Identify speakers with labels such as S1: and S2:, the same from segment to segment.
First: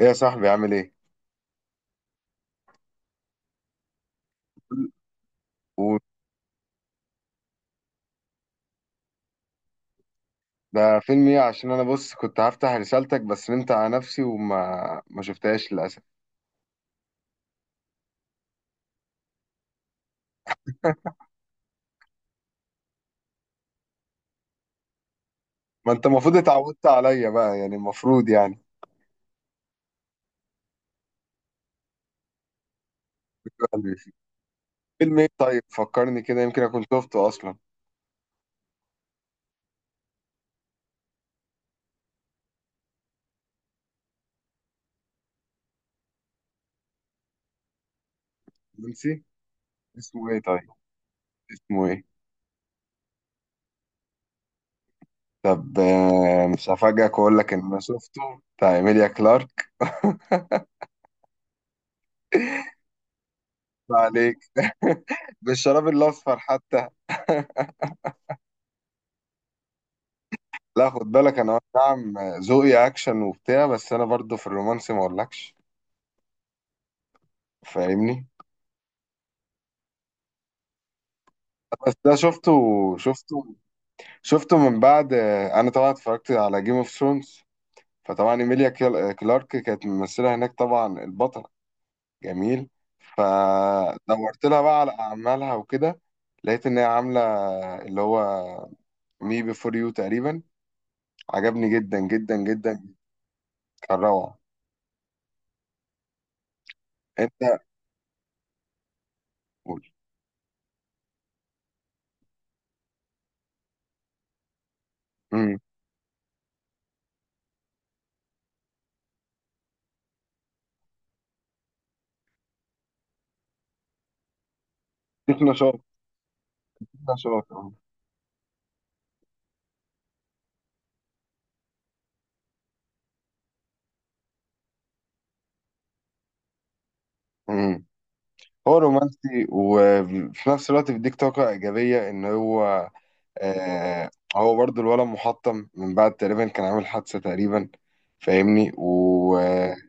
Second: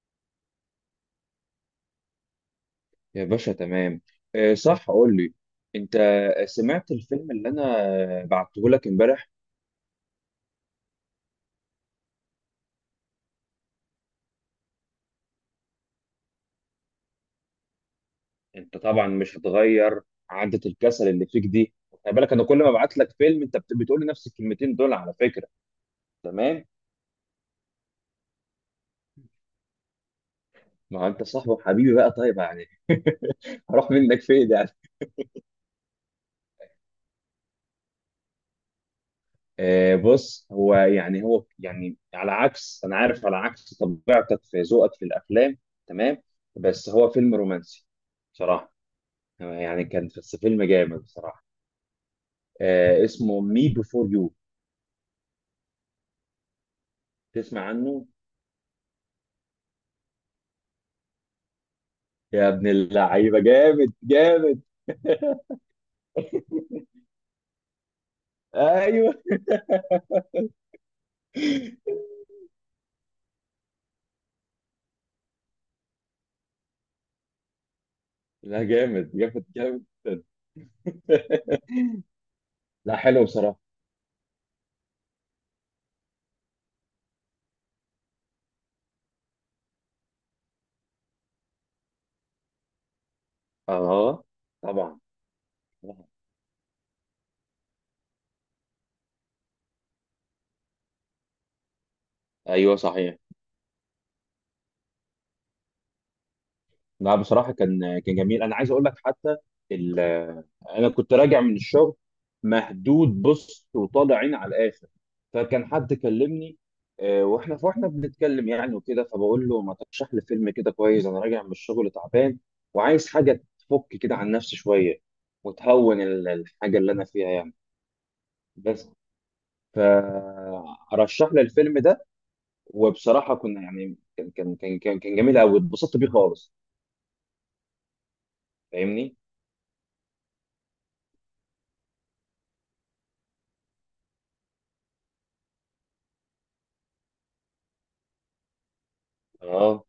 S1: ايه يا صاحبي؟ عامل ايه؟
S2: يا باشا تمام. آه، صح، قول لي، انت سمعت الفيلم اللي انا بعته لك امبارح؟
S1: وده فيلم ايه؟ عشان انا بص كنت هفتح رسالتك بس نمت على نفسي وما ما شفتهاش للاسف.
S2: انت طبعا مش هتغير عادة الكسل اللي فيك دي. خلي بالك انا كل ما ابعت لك فيلم انت بتقول لي نفس الكلمتين دول على فكرة.
S1: ما انت المفروض
S2: تمام،
S1: اتعودت عليا بقى يعني، المفروض يعني
S2: ما هو انت صاحبي وحبيبي بقى، طيب يعني هروح
S1: قلبي فيه.
S2: منك فين يعني؟
S1: فيلم ايه طيب؟ فكرني كده يمكن اكون شفته اصلا.
S2: آه، بص، هو يعني على عكس، انا عارف، على عكس طبيعتك في ذوقك في الافلام. تمام، بس هو فيلم رومانسي بصراحة،
S1: نسي
S2: يعني كان
S1: اسمه
S2: بس
S1: ايه
S2: فيلم
S1: طيب،
S2: جامد بصراحة.
S1: اسمه ايه؟
S2: آه، اسمه مي بيفور يو.
S1: طب مش هفاجئك واقول لك ان
S2: تسمع
S1: انا
S2: عنه؟
S1: شفته، بتاع ايميليا كلارك.
S2: يا ابن اللعيبه، جامد
S1: ما عليك.
S2: جامد.
S1: بالشراب الاصفر حتى.
S2: ايوه.
S1: لا خد بالك انا، نعم، ذوقي اكشن وبتاع، بس انا برضو في الرومانسي ما اقولكش، فاهمني؟
S2: لا جامد جامد جامد.
S1: بس ده شفته،
S2: لا حلو
S1: شفته،
S2: بصراحه.
S1: شفته من بعد. انا طبعا اتفرجت على جيم اوف ثرونز، فطبعا ايميليا كلارك كانت ممثله هناك، طبعا البطل جميل،
S2: اه
S1: فدورت لها بقى على
S2: طبعا،
S1: اعمالها وكده.
S2: طبعاً.
S1: لقيت ان هي عامله اللي هو مي بيفور يو تقريبا، عجبني جدا جدا
S2: ايوه
S1: جدا،
S2: صحيح.
S1: كان روعه.
S2: لا
S1: انت
S2: بصراحة كان جميل. أنا عايز أقول لك حتى،
S1: قول.
S2: ال- أنا كنت راجع من الشغل، مهدود، بص، وطالع عين على الآخر،
S1: امم.
S2: فكان حد كلمني. وإحنا فإحنا بنتكلم يعني وكده، فبقول له ما ترشح لي فيلم كده كويس، أنا راجع من الشغل تعبان، وعايز حاجة تفك كده عن نفسي شوية،
S1: فيك نشاط،
S2: وتهون الحاجة
S1: فيك
S2: اللي أنا فيها
S1: نشاط
S2: يعني.
S1: أهو.
S2: بس، فرشح لي الفيلم ده، وبصراحة كنا يعني كان جميل أوي، اتبسطت بيه خالص.
S1: امم. هو
S2: فاهمني؟
S1: رومانسي وفي نفس الوقت بيديك طاقه ايجابيه، ان هو، آه، هو برضو الولد محطم من بعد، تقريبا كان عامل حادثة تقريبا، فاهمني، و...
S2: اه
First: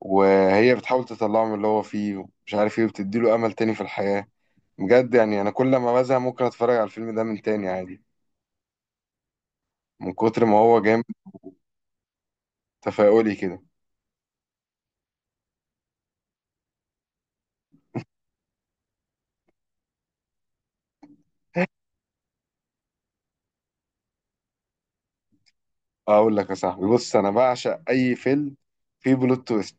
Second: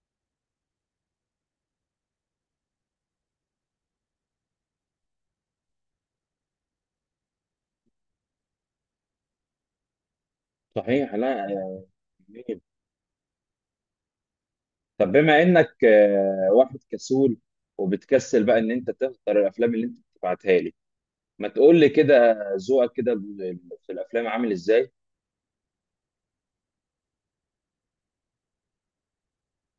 S1: وهي بتحاول تطلعه من اللي هو فيه مش عارف ايه، وبتديله امل تاني في الحياة. بجد يعني انا كل ما بزهق ممكن اتفرج على الفيلم ده من تاني عادي، من كتر ما هو جامد،
S2: صحيح. لا يا جميل.
S1: تفاؤلي كده.
S2: طب بما انك، واحد كسول، وبتكسل بقى ان انت تختار الافلام اللي انت بتبعتها لي، ما تقول لي كده، ذوقك كده في الافلام عامل ازاي؟
S1: اقول لك يا صاحبي، بص، انا بعشق اي فيلم فيه بلوت تويست،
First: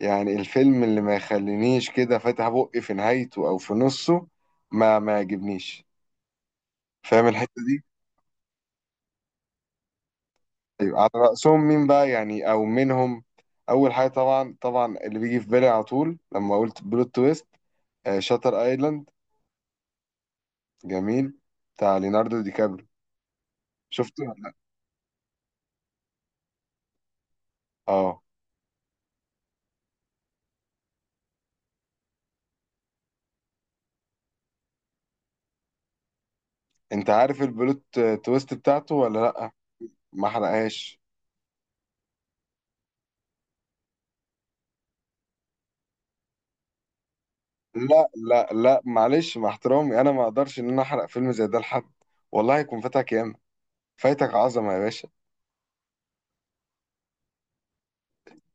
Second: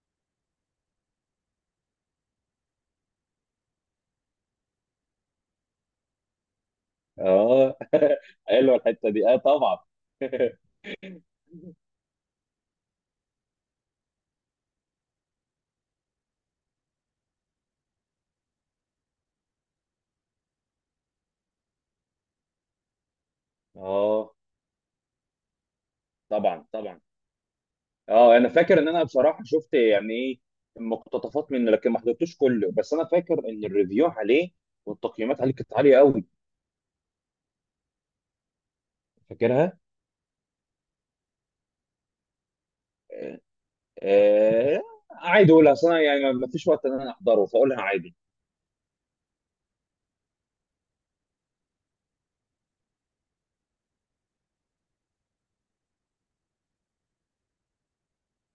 S1: يعني الفيلم اللي ما يخلينيش كده فاتح بقي في نهايته او في نصه ما يعجبنيش، فاهم الحتة
S2: اه
S1: دي؟
S2: حلوه الحته دي، اه طبعا.
S1: ايوه، على رأسهم مين بقى يعني او منهم، اول حاجه طبعا طبعا اللي بيجي في بالي على طول لما قلت بلوت تويست، آه، شاتر ايلاند، جميل، بتاع ليوناردو دي كابريو. شفته
S2: اه
S1: ولا لأ؟
S2: طبعا طبعا.
S1: اه.
S2: اه انا فاكر ان انا بصراحه شفت يعني ايه، مقتطفات منه، لكن ما حضرتوش كله. بس انا فاكر ان الريفيو عليه والتقييمات عليه كانت عاليه قوي.
S1: انت عارف البلوت تويست بتاعته ولا لا؟
S2: فاكرها.
S1: ما حرقهاش.
S2: آه عادي اقولها اصلا، يعني ما فيش وقت ان انا احضره، فاقولها
S1: لا
S2: عادي.
S1: لا لا، معلش، مع احترامي انا ما اقدرش ان انا احرق فيلم زي ده لحد، والله هيكون فاتك ياما، فايتك عظمه يا باشا.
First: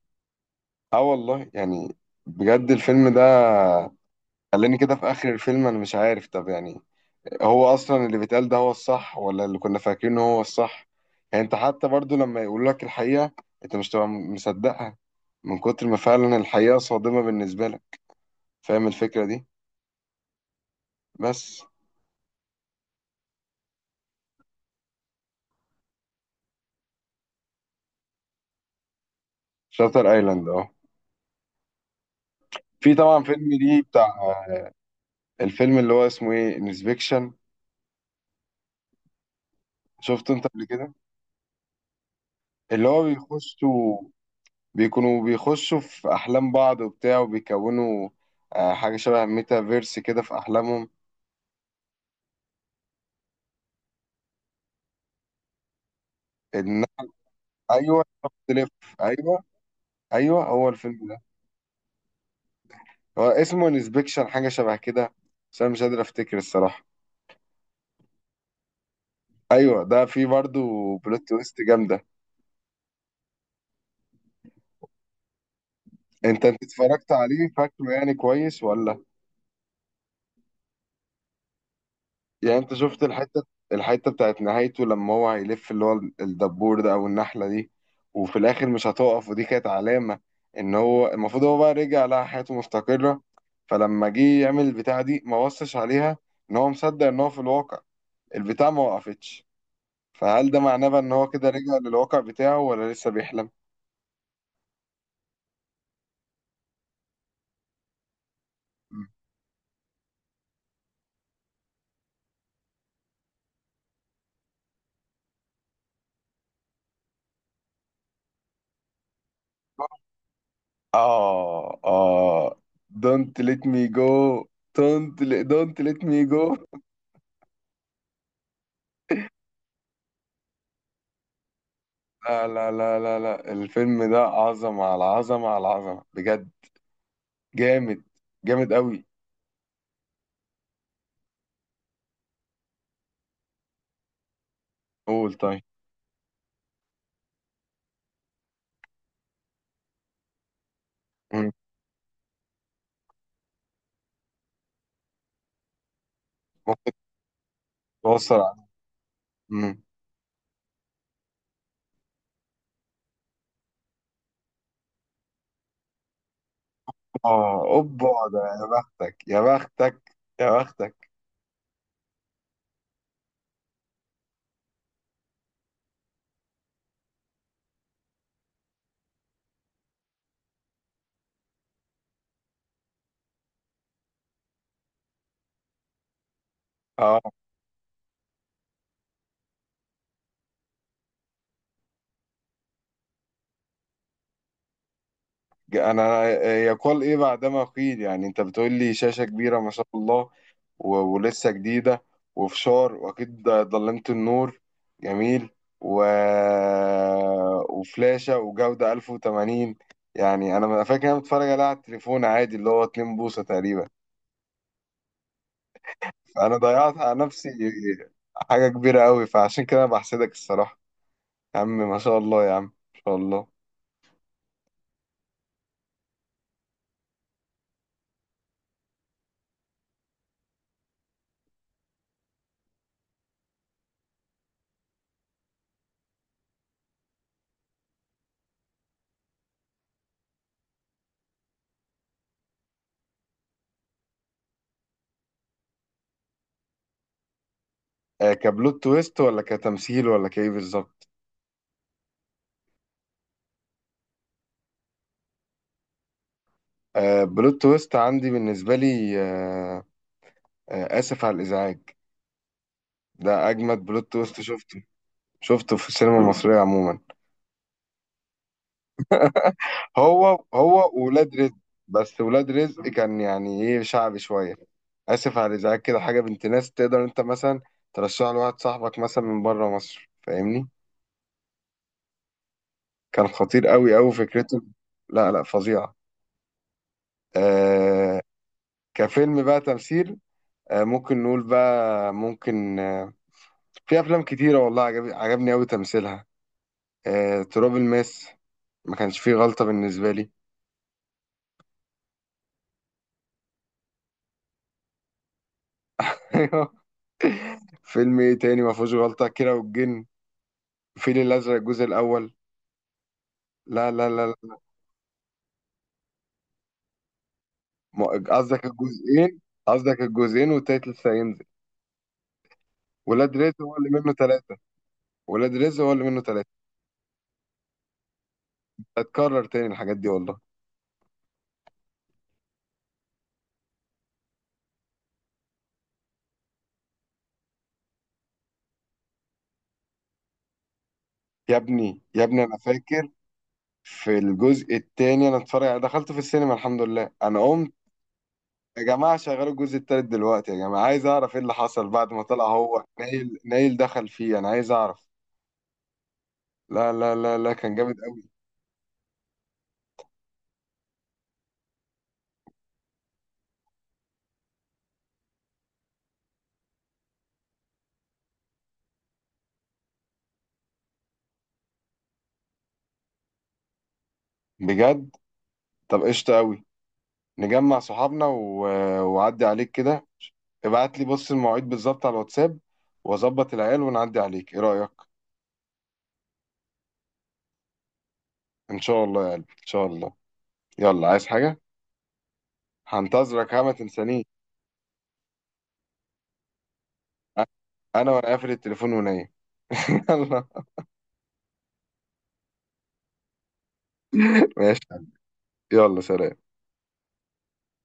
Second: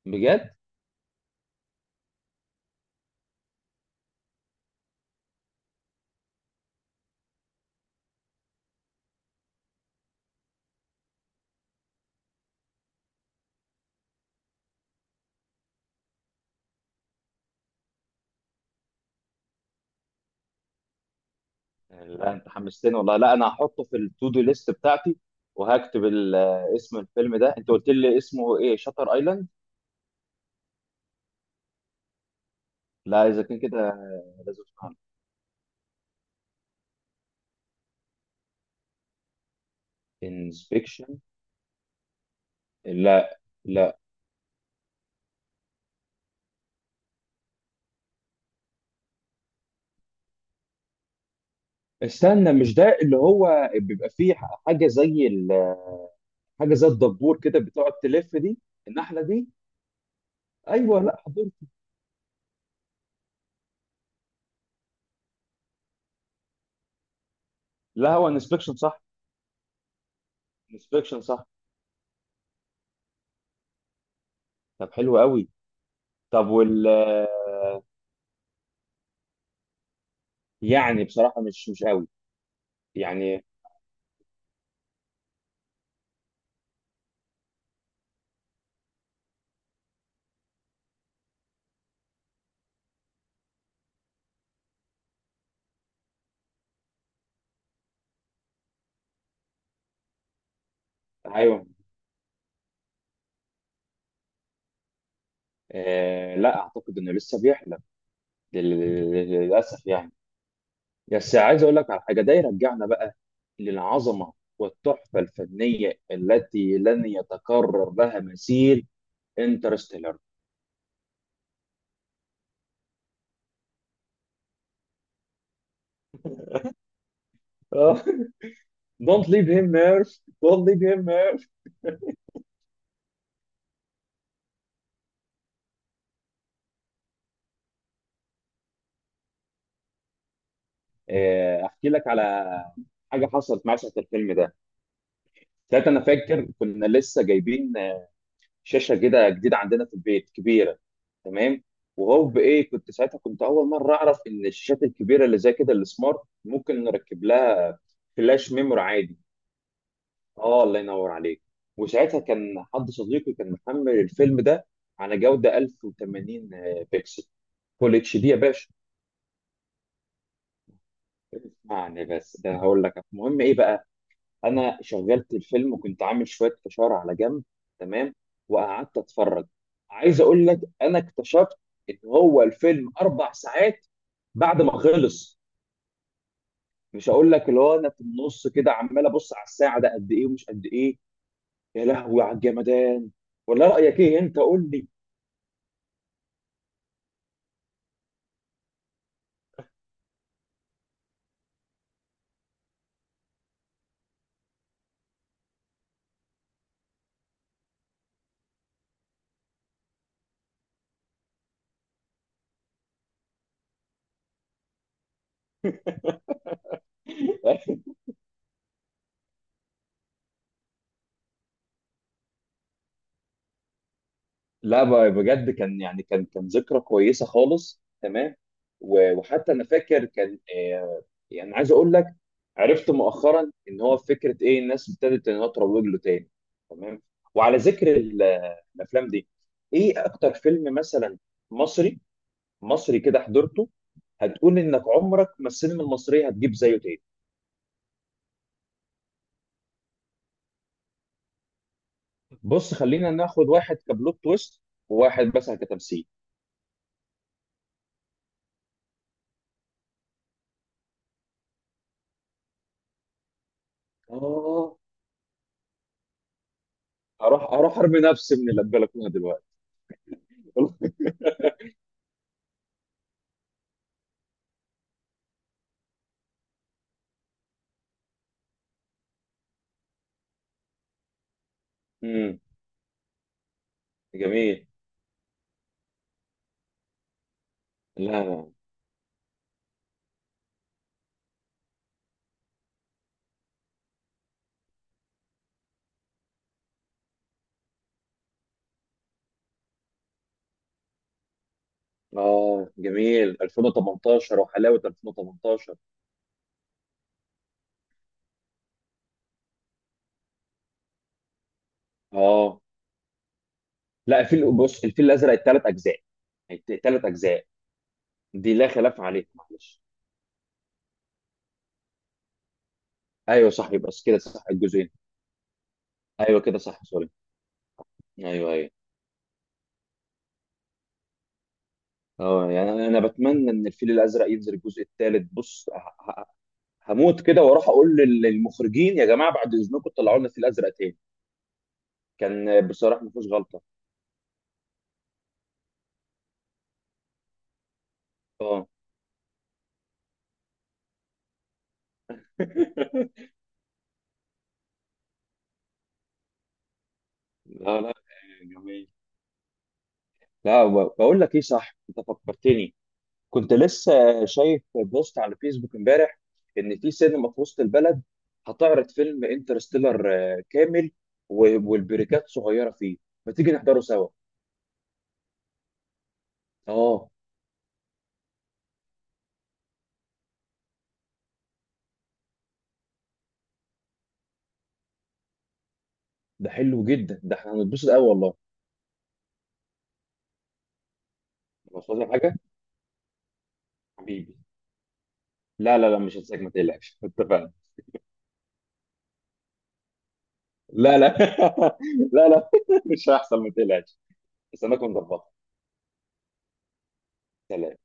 S2: بجد،
S1: اه والله يعني، بجد الفيلم ده خلاني كده في اخر الفيلم انا مش عارف، طب يعني هو اصلا اللي بيتقال ده هو الصح ولا اللي كنا فاكرينه هو الصح؟ يعني انت حتى برضو لما يقولوا لك الحقيقة انت مش تبقى مصدقها، من كتر ما فعلا الحقيقة صادمة بالنسبة لك، فاهم الفكرة دي؟ بس.
S2: لا انت حمستني والله. لا انا هحطه في التو دو ليست بتاعتي، وهكتب اسم الفيلم ده. انت قلت لي اسمه ايه؟ شاتر ايلاند.
S1: شاتر ايلاند، اه، في طبعا
S2: لا اذا
S1: فيلم
S2: كان كده
S1: ليه بتاع،
S2: لازم اسمعه.
S1: الفيلم اللي هو اسمه ايه، انسبكشن. شفته انت قبل كده؟
S2: انسبكشن؟
S1: اللي هو
S2: لا لا،
S1: بيخشوا، بيكونوا بيخشوا في احلام بعض وبتاع، وبيكونوا، آه، حاجة شبه ميتافيرس كده في احلامهم.
S2: استنى، مش ده اللي هو بيبقى فيه حاجه زي ال- حاجه
S1: ان.
S2: زي الدبور كده بتقعد
S1: ايوه،
S2: تلف دي،
S1: تلف.
S2: النحله
S1: ايوه
S2: دي؟
S1: ايوه، هو
S2: ايوه،
S1: الفيلم ده،
S2: لا حضرت.
S1: هو اسمه انسبكشن، حاجه شبه كده، بس انا مش قادر افتكر الصراحه.
S2: لا هو انسبكشن صح،
S1: ايوه، ده فيه برضو بلوت
S2: انسبكشن صح.
S1: تويست جامده.
S2: طب حلو قوي.
S1: انت
S2: طب
S1: انت
S2: وال
S1: اتفرجت عليه،
S2: آه،
S1: فاكره يعني كويس ولا؟
S2: يعني بصراحة مش قوي
S1: يعني انت شفت الحته،
S2: يعني.
S1: الحته بتاعت نهايته، لما هو هيلف اللي هو الدبور ده او النحله دي وفي الاخر مش هتقف، ودي كانت علامه ان هو المفروض، هو بقى رجع لقى حياته مستقره، فلما جه يعمل البتاعه دي ما بصش عليها، ان هو مصدق ان هو في الواقع، البتاع ما وقفتش، فهل ده معناه بقى ان هو كده
S2: ايوه،
S1: رجع للواقع بتاعه ولا لسه بيحلم؟
S2: آه لا اعتقد انه لسه بيحلم، لل- للاسف يعني. بس عايز اقول لك على حاجة، ده يرجعنا بقى للعظمة والتحفة الفنية التي لن يتكرر لها مثيل، انترستيلر.
S1: اه اه. don't let me go. Don't let me go.
S2: Don't leave him Murph. Don't leave him Murph.
S1: لا لا لا لا لا، الفيلم ده عظمة على عظمة على عظمة بجد، جامد، جامد قوي.
S2: احكي لك على حاجه حصلت معايا ساعه الفيلم ده.
S1: قول طيب.
S2: ساعتها انا فاكر كنا لسه جايبين شاشه كده جديده عندنا في البيت، كبيره،
S1: مم.
S2: تمام. وهو بايه كنت ساعتها، كنت اول مره اعرف ان الشاشات الكبيره اللي زي كده السمارت ممكن نركب لها
S1: توصل
S2: فلاش
S1: على.
S2: ميموري عادي.
S1: مم.
S2: اه الله ينور عليك. وساعتها كان حد صديقي محمل الفيلم ده على جوده 1080 بكسل،
S1: اه
S2: فول
S1: اوبا،
S2: اتش دي يا
S1: ده يا
S2: باشا.
S1: بختك يا بختك يا بختك.
S2: اسمعني بس، ده هقول لك المهم ايه بقى. انا شغلت الفيلم وكنت عامل شويه فشار على جنب، تمام، وقعدت اتفرج. عايز اقول لك، انا اكتشفت ان هو الفيلم اربع ساعات بعد ما خلص، مش
S1: اه،
S2: هقول لك اللي هو انا في النص كده عمال ابص على الساعه ده قد ايه ومش قد ايه. يا لهوي على الجمدان! ولا رايك ايه، انت قول لي.
S1: انا يقال ايه بعدما قيل؟ يعني انت بتقول لي شاشة كبيرة ما شاء الله و- ولسه جديدة، وفشار، واكيد ضلمة النور، جميل، و... وفلاشة، وجودة 1080، يعني انا فاكر إن انا متفرج عليها على التليفون عادي اللي هو 2 بوصة تقريبا، فانا ضيعت على نفسي حاجة كبيرة قوي، فعشان كده انا بحسدك الصراحة، يا عم ما شاء الله يا عم ما شاء الله.
S2: لا بجد كان يعني كان ذكرى كويسه خالص، تمام. و- وحتى انا فاكر كان، يعني عايز اقول لك، عرفت مؤخرا ان هو فكره ايه، الناس ابتدت انها تروج له تاني. تمام، وعلى ذكر الافلام دي، ايه اكتر فيلم مثلا مصري، مصري كده حضرته، هتقول انك عمرك ما السينما المصريه هتجيب زيه تاني؟
S1: كبلوت تويست ولا كتمثيل ولا كايه بالظبط؟
S2: بص خلينا ناخد واحد كبلوت تويست، وواحد مثلا كتمثيل.
S1: آه، بلوت تويست عندي بالنسبة لي، آه، آه، آسف على الإزعاج، ده أجمد بلوت تويست
S2: اه
S1: شفته، شفته في السينما المصرية عموما،
S2: اروح ارمي نفسي من البلكونه دلوقتي.
S1: هو ولاد رزق، بس ولاد رزق كان يعني إيه شعبي شوية، آسف على الإزعاج كده، حاجة بنت ناس تقدر أنت مثلا ترشحها لواحد صاحبك مثلا من بره مصر، فاهمني؟
S2: امم
S1: كان خطير أوي أوي فكرته.
S2: جميل.
S1: لا لا، فظيعة، آه.
S2: لا لا.
S1: كفيلم بقى تمثيل، آه، ممكن نقول بقى، ممكن، آه، في أفلام كتيرة والله عجب، عجبني أوي تمثيلها، تراب الماس، ما كانش فيه غلطة بالنسبة لي.
S2: اه جميل، 2018. وحلاوه، 2018.
S1: أيوه. فيلم ايه تاني ما فيهوش غلطة؟ كيرة والجن، الفيل الأزرق الجزء الأول.
S2: اه.
S1: لا لا
S2: لا
S1: لا
S2: الفيل،
S1: لا.
S2: بص، الفيل الازرق الثلاث اجزاء، الثلاث اجزاء
S1: ما-
S2: دي
S1: قصدك
S2: لا خلاف عليها
S1: الجزئين،
S2: معلش.
S1: قصدك الجزئين والتالت لسه هينزل. ولاد
S2: ايوه
S1: رزق
S2: صح،
S1: هو اللي
S2: يبقى
S1: منه
S2: كده صح،
S1: ثلاثة،
S2: الجزئين.
S1: ولاد رزق هو اللي منه
S2: ايوه كده
S1: ثلاثة.
S2: صح، سوري. ايوه ايوه.
S1: هتكرر تاني الحاجات دي والله.
S2: اه يعني انا، بتمنى ان الفيل الازرق ينزل الجزء الثالث، بص هموت كده واروح اقول للمخرجين يا جماعه بعد اذنكم طلعوا لنا الفيل الازرق تاني.
S1: يا ابني يا ابني، أنا
S2: كان بصراحه
S1: فاكر
S2: ما فيهوش غلطه.
S1: في الجزء التاني أنا اتفرج، أنا دخلت في السينما، الحمد لله، أنا قمت:
S2: اه
S1: يا جماعة شغلوا الجزء التالت دلوقتي، يا جماعة عايز أعرف إيه اللي حصل بعد ما طلع هو نايل، نايل دخل فيه، أنا عايز أعرف. لا لا لا لا، كان
S2: لا لا.
S1: جامد قوي.
S2: جميل. لا بقول لك ايه صح، انت فكرتني، كنت لسه شايف بوست على فيسبوك امبارح ان في سينما في وسط البلد هتعرض فيلم انترستيلر كامل، و- والبريكات صغيره فيه. ما تيجي نحضره سوا؟
S1: بجد؟ طب قشطة قوي،
S2: اه
S1: نجمع صحابنا، و... وعدي عليك كده، ابعت لي بص المواعيد بالظبط على الواتساب، واظبط العيال ونعدي عليك، ايه رأيك؟
S2: ده حلو جدا، ده احنا هنتبسط قوي والله.
S1: ان شاء الله يا قلبي ان شاء الله، يلا عايز حاجة؟
S2: مش عايز حاجه.
S1: هنتظرك، ها ما تنسانيش،
S2: حبيبي، لا لا لا مش هنساك ما تقلقش. اتفقنا.
S1: انا وانا قافل التليفون ونايم. يلا.
S2: لا لا لا لا مش هيحصل، ما تقلقش، بس انا
S1: ماشي يا
S2: كنت
S1: حبيبي.
S2: ظبطها.
S1: يلا سلام.
S2: سلام.